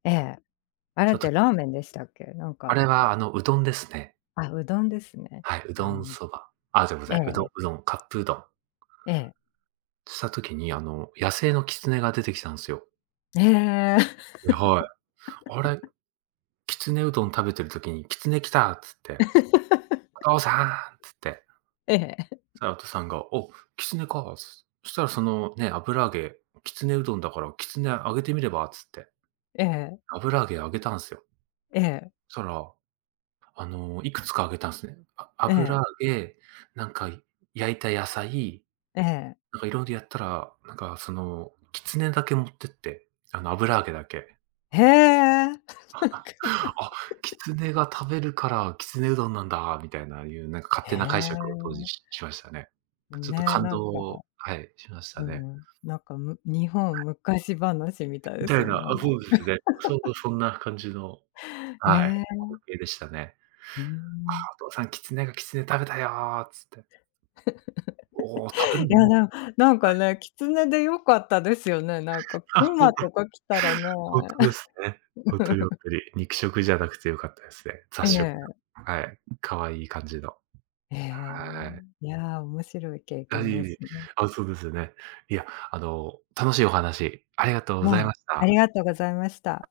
ええ、あれちょっってとラーメンでしたっけ？なんあかれは、あの、うどんですね。あ、うどんですね。はい、うあどんの、そば。あ、じゃ、ござええい、うえどん、え。うどん、カップうどん。ええ。した時に、あの野生のキツネが出てきたんすよ。へえ。え、はい。あれ、きつねうどん食べてる時に、キツネ来たっつって。お父さんって。ええ。そした ら、おとさんが、お、キツネか。そしたらそのね、油揚げ、きつねうどんだから、きつねあげてみればっつって。ええ。油揚げあげたんすよ。ええ。そしたら、あの、いくつかあげたんすね。え油え。揚げ、なんか焼いた野菜、ええ。なんかいろいろやったら、なんかその、きつねだけ持ってって、あの油揚げだけ。へえ。あっ、キツネが食べるから、きつねうどんなんだみたいなゆう、なん か勝へ手な解釈を当時え。ししましたね。ちょっとね、感なんか、動、はい、しましうたね。ん、なんか、む、日は本い。昔話みたいみですたいよな、ねあ、そうですね。そんな感じの、へはい、え。光景でしたね。うあん。あ、お父さん、キツネがきつね食べたよつって。おお、食べる いんだやなつって。な、なんかはい。ね、キツネでよかったですよね、なん かあ熊とかきたらね。ほんとですね。ほんとにほん とに。肉食じゃなくて良かったですね。え雑食。え。はい、可愛い感じの。へえ、はい。いや、面白い経あ、いえ験でいすえ、ね。あ、そうですよね。いや、あの、楽しいお話ありがとうござはいい、ましあた。りがとうございました。